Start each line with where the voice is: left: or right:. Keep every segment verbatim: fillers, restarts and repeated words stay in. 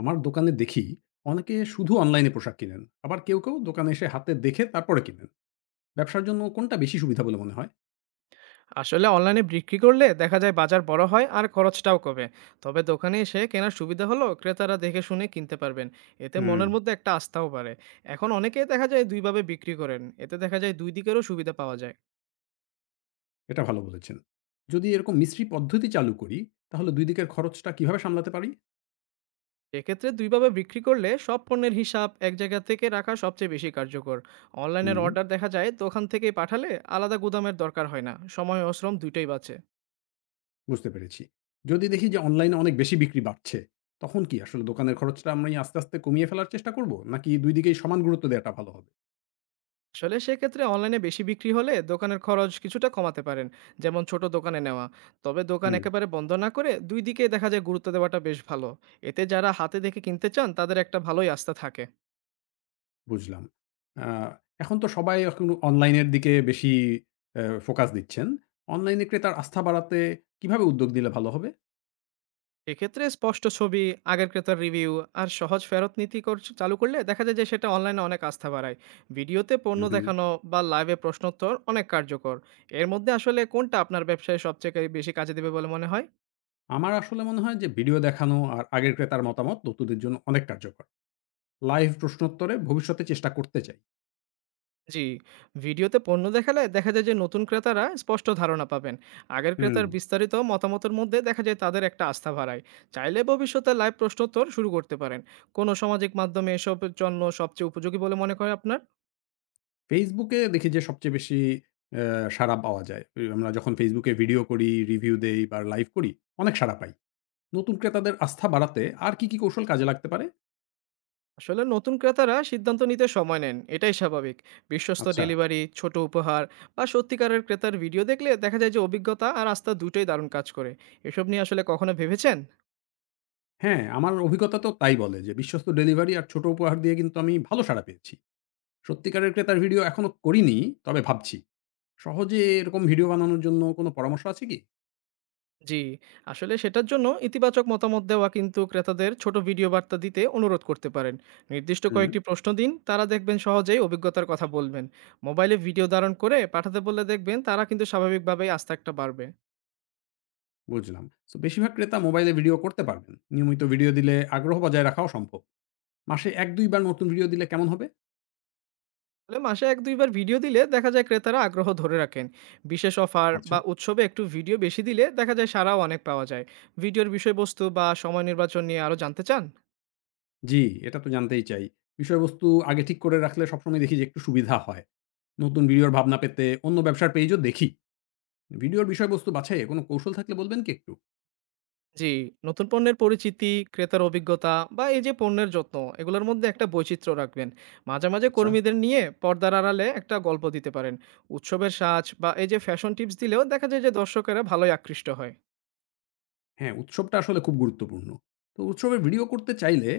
left: আমার দোকানে দেখি অনেকে শুধু অনলাইনে পোশাক কিনেন আবার কেউ কেউ দোকানে এসে হাতে দেখে তারপরে কিনেন। ব্যবসার জন্য কোনটা বেশি সুবিধা বলে মনে হয়?
right: আসলে অনলাইনে বিক্রি করলে দেখা যায় বাজার বড় হয় আর খরচটাও কমে। তবে দোকানে এসে কেনার সুবিধা হলো ক্রেতারা দেখে শুনে কিনতে পারবেন। এতে
left: হুম।
right: মনের মধ্যে একটা আস্থাও বাড়ে। এখন অনেকেই দেখা যায় দুইভাবে বিক্রি করেন, এতে দেখা যায় দুই দিকেরও সুবিধা পাওয়া যায়।
left: এটা ভালো বলেছেন। যদি এরকম মিশ্রী পদ্ধতি চালু করি, তাহলে দুই দিকের খরচটা কিভাবে সামলাতে পারি?
right: এক্ষেত্রে দুইভাবে বিক্রি করলে সব পণ্যের হিসাব এক জায়গা থেকে রাখা সবচেয়ে বেশি কার্যকর। অনলাইনের
left: হুম,
right: অর্ডার দেখা যায় দোকান থেকেই পাঠালে আলাদা গুদামের দরকার হয় না, সময় ও শ্রম দুইটাই বাঁচে।
left: বুঝতে পেরেছি। যদি দেখি যে অনলাইনে অনেক বেশি বিক্রি বাড়ছে, তখন কি আসলে দোকানের খরচটা আমরা আস্তে আস্তে কমিয়ে ফেলার চেষ্টা করব, নাকি দুই দিকেই সমান গুরুত্ব দেওয়াটা ভালো
right: আসলে সেক্ষেত্রে অনলাইনে বেশি বিক্রি হলে দোকানের খরচ কিছুটা কমাতে পারেন, যেমন ছোট দোকানে নেওয়া। তবে দোকান
left: হবে?
right: একেবারে বন্ধ না করে দুই দিকে দেখা যায় গুরুত্ব দেওয়াটা বেশ ভালো। এতে যারা হাতে দেখে কিনতে চান তাদের একটা ভালোই আস্থা থাকে।
left: বুঝলাম। আ এখন তো সবাই এখন অনলাইনের দিকে বেশি অ্যা ফোকাস দিচ্ছেন। অনলাইনে ক্রেতার আস্থা বাড়াতে কিভাবে উদ্যোগ নিলে ভালো হবে?
right: এক্ষেত্রে স্পষ্ট ছবি, আগের ক্রেতার রিভিউ আর সহজ ফেরত নীতি কর- চালু করলে দেখা যায় যে সেটা অনলাইনে অনেক আস্থা বাড়ায়। ভিডিওতে
left: হু,
right: পণ্য
left: হুম।
right: দেখানো বা লাইভে প্রশ্নোত্তর অনেক কার্যকর। এর মধ্যে আসলে কোনটা আপনার ব্যবসায় সবচেয়ে বেশি কাজে দেবে বলে মনে হয়?
left: আমার আসলে মনে হয় যে ভিডিও দেখানো আর আগের ক্রেতার মতামত নতুনদের জন্য অনেক কার্যকর। লাইভ প্রশ্নোত্তরে ভবিষ্যতে চেষ্টা করতে চাই।
right: জি, ভিডিওতে পণ্য দেখালে দেখা যায় যে নতুন ক্রেতারা স্পষ্ট ধারণা পাবেন। আগের
left: হুম।
right: ক্রেতার বিস্তারিত মতামতের মধ্যে দেখা যায় তাদের একটা আস্থা বাড়ায়। চাইলে ভবিষ্যতে লাইভ প্রশ্নোত্তর শুরু করতে পারেন। কোন সামাজিক মাধ্যমে এসবের জন্য সবচেয়ে উপযোগী বলে মনে করেন আপনার?
left: ফেসবুকে দেখি যে সবচেয়ে বেশি অ্যা সাড়া পাওয়া যায়। এ আমরা যখন ফেসবুকে ভিডিও করি, রিভিউ দেই বা লাইভ করি অনেক সাড়া পাই। নতুন ক্রেতাদের আস্থা বাড়াতে আর কি, কি কৌশল কাজে লাগতে পারে?
right: আসলে নতুন ক্রেতারা সিদ্ধান্ত নিতে সময় নেন, এটাই স্বাভাবিক। বিশ্বস্ত
left: আচ্ছা।
right: ডেলিভারি, ছোট উপহার বা সত্যিকারের ক্রেতার ভিডিও দেখলে দেখা যায় যে অভিজ্ঞতা আর আস্থা দুটোই দারুণ কাজ করে। এসব নিয়ে আসলে কখনো ভেবেছেন?
left: হ্যাঁ, আমার অভিজ্ঞতা তো তাই বলে যে বিশ্বস্ত ডেলিভারি আর ছোট উপহার দিয়ে কিন্তু আমি ভালো সাড়া পেয়েছি। সত্যিকারের ক্রেতার ভিডিও এখনো করিনি, তবে ভাবছি। সহজে এরকম ভিডিও বানানোর জন্য কোন পরামর্শ আছে কি?
right: জি, আসলে সেটার জন্য ইতিবাচক মতামত দেওয়া কিন্তু ক্রেতাদের ছোট ভিডিও বার্তা দিতে অনুরোধ করতে পারেন। নির্দিষ্ট
left: হুম,
right: কয়েকটি প্রশ্ন দিন, তারা দেখবেন সহজেই অভিজ্ঞতার কথা বলবেন। মোবাইলে ভিডিও ধারণ করে পাঠাতে বললে দেখবেন তারা কিন্তু স্বাভাবিকভাবেই আস্থা একটা বাড়বে।
left: বুঝলাম। তো বেশিরভাগ ক্রেতা মোবাইলে ভিডিও করতে পারবেন। নিয়মিত ভিডিও দিলে আগ্রহ বজায় রাখাও সম্ভব। মাসে এক থেকে দুই বার নতুন ভিডিও দিলে কেমন হবে?
right: তাহলে মাসে এক থেকে দুই বার ভিডিও দিলে দেখা যায় ক্রেতারা আগ্রহ ধরে রাখেন। বিশেষ অফার
left: আচ্ছা।
right: বা উৎসবে একটু ভিডিও বেশি দিলে দেখা যায় সাড়াও অনেক পাওয়া যায়। ভিডিওর বিষয়বস্তু বা সময় নির্বাচন নিয়ে আরো জানতে চান?
left: জি, এটা তো জানতেই চাই। বিষয়বস্তু আগে ঠিক করে রাখলে সবসময় দেখি যে একটু সুবিধা হয়। নতুন ভিডিওর ভাবনা পেতে অন্য ব্যবসার পেইজও দেখি। ভিডিওর বিষয়বস্তু বাছাইয়ে কোন কৌশল থাকলে বলবেন কি একটু?
right: জি, নতুন পণ্যের পরিচিতি, ক্রেতার অভিজ্ঞতা বা এই যে পণ্যের যত্ন, এগুলোর মধ্যে একটা বৈচিত্র্য রাখবেন। মাঝে মাঝে
left: আচ্ছা।
right: কর্মীদের নিয়ে পর্দার আড়ালে একটা গল্প দিতে পারেন। উৎসবের সাজ বা এই যে ফ্যাশন টিপস দিলেও দেখা যায় যে দর্শকেরা ভালোই আকৃষ্ট হয়।
left: হ্যাঁ, উৎসবটা আসলে খুব গুরুত্বপূর্ণ। তো উৎসবের ভিডিও করতে চাইলে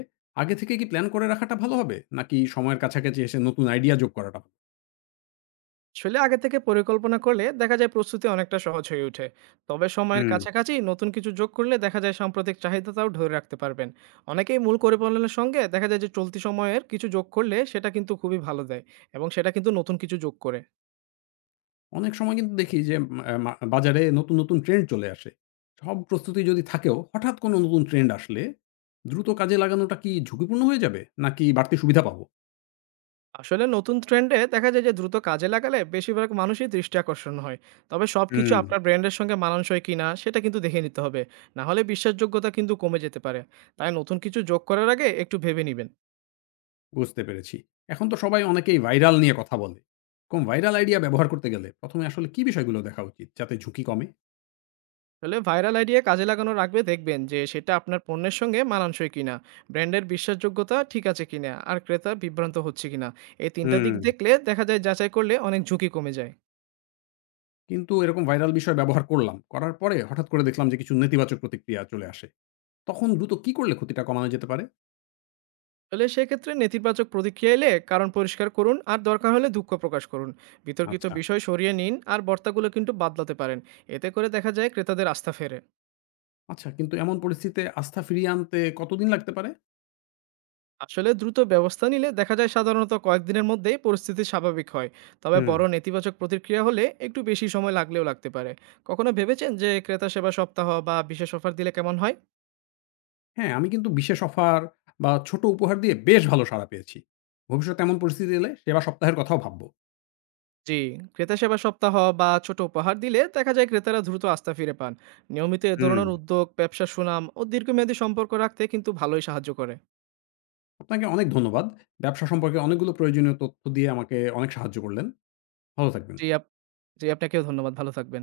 left: আগে থেকে কি প্ল্যান করে রাখাটা ভালো হবে, নাকি সময়ের কাছাকাছি এসে নতুন আইডিয়া যোগ করাটা ভালো?
right: আসলে আগে থেকে পরিকল্পনা করলে দেখা যায় প্রস্তুতি অনেকটা সহজ হয়ে ওঠে। তবে সময়ের
left: হুম।
right: কাছাকাছি নতুন কিছু যোগ করলে দেখা যায় সাম্প্রতিক চাহিদাটাও ধরে রাখতে পারবেন। অনেকেই মূল পরিকল্পনার সঙ্গে দেখা যায় যে চলতি সময়ের কিছু যোগ করলে সেটা কিন্তু খুবই ভালো দেয় এবং সেটা কিন্তু নতুন কিছু যোগ করে।
left: অনেক সময় কিন্তু দেখি যে অ্যা মা বাজারে নতুন, নতুন ট্রেন্ড চলে আসে। সব প্রস্তুতি যদি থাকেও হঠাৎ কোনো নতুন ট্রেন্ড আসলে দ্রুত কাজে লাগানোটা কি ঝুঁকিপূর্ণ হয়ে যাবে, নাকি বাড়তি সুবিধা পাবো?
right: আসলে নতুন ট্রেন্ডে দেখা যায় যে দ্রুত কাজে লাগালে বেশিরভাগ মানুষই দৃষ্টি আকর্ষণ হয়। তবে সবকিছু
left: হুম।
right: আপনার ব্র্যান্ডের সঙ্গে মানানসই কিনা সেটা কিন্তু দেখে নিতে হবে। না হলে বিশ্বাসযোগ্যতা কিন্তু কমে যেতে পারে। তাই নতুন কিছু যোগ করার আগে একটু ভেবে নেবেন।
left: বুঝতে পেরেছি। এখন তো সবাই অনেকেই ভাইরাল নিয়ে কথা বলে। এরকম ভাইরাল আইডিয়া ব্যবহার করতে গেলে প্রথম এ আসলে কি বিষয়গুলো দেখা উচিত যাতে ঝুঁকি কমে?
right: তাহলে ভাইরাল আইডিয়া কাজে লাগানোর আগে দেখবেন যে সেটা আপনার পণ্যের সঙ্গে মানানসই কিনা, ব্র্যান্ডের বিশ্বাসযোগ্যতা ঠিক আছে কিনা আর ক্রেতা বিভ্রান্ত হচ্ছে কিনা। এই তিনটা দিক
left: হুম।
right: দেখলে, দেখা যায় যাচাই করলে অনেক ঝুঁকি কমে যায়।
left: কিন্তু এরকম ভাইরাল বিষয় ব্যবহার করলাম। করার পরে হঠাৎ করে দেখলাম যে কিছু নেতিবাচক প্রতিক্রিয়া চলে আসে। তখন দ্রুত কি করলে ক্ষতিটা কমানো যেতে পারে?
right: তাহলে সেক্ষেত্রে নেতিবাচক প্রতিক্রিয়া এলে কারণ পরিষ্কার করুন আর দরকার হলে দুঃখ প্রকাশ করুন। বিতর্কিত
left: আচ্ছা,
right: বিষয় সরিয়ে নিন আর বর্তাগুলো কিন্তু বদলাতে পারেন। এতে করে দেখা যায় ক্রেতাদের আস্থা ফেরে।
left: আচ্ছা, কিন্তু এমন পরিস্থিতিতে আস্থা ফিরিয়ে আনতে কতদিন লাগতে পারে?
right: আসলে দ্রুত ব্যবস্থা নিলে দেখা যায় সাধারণত কয়েকদিনের মধ্যেই পরিস্থিতি স্বাভাবিক হয়। তবে
left: হুম,
right: বড় নেতিবাচক প্রতিক্রিয়া হলে একটু বেশি সময় লাগলেও লাগতে পারে। কখনো ভেবেছেন যে ক্রেতা সেবা সপ্তাহ বা বিশেষ অফার দিলে কেমন হয়?
left: হ্যাঁ, আমি কিন্তু বিশেষ অফার বা ছোট উপহার দিয়ে বেশ ভালো সাড়া পেয়েছি। ভবিষ্যতে এমন পরিস্থিতি এলে সেবা সপ্তাহের কথাও ভাববো।
right: জি, ক্রেতা সেবা সপ্তাহ বা ছোট উপহার দিলে দেখা যায় ক্রেতারা দ্রুত আস্থা ফিরে পান। নিয়মিত এ
left: হুম,
right: ধরনের উদ্যোগ ব্যবসার সুনাম ও দীর্ঘমেয়াদী সম্পর্ক রাখতে কিন্তু ভালোই সাহায্য করে।
left: আপনাকে অনেক ধন্যবাদ। ব্যবসা সম্পর্কে অনেকগুলো প্রয়োজনীয় তথ্য দিয়ে আমাকে অনেক সাহায্য করলেন। ভালো থাকবেন।
right: জি, আপ জি, আপনাকেও ধন্যবাদ। ভালো থাকবেন।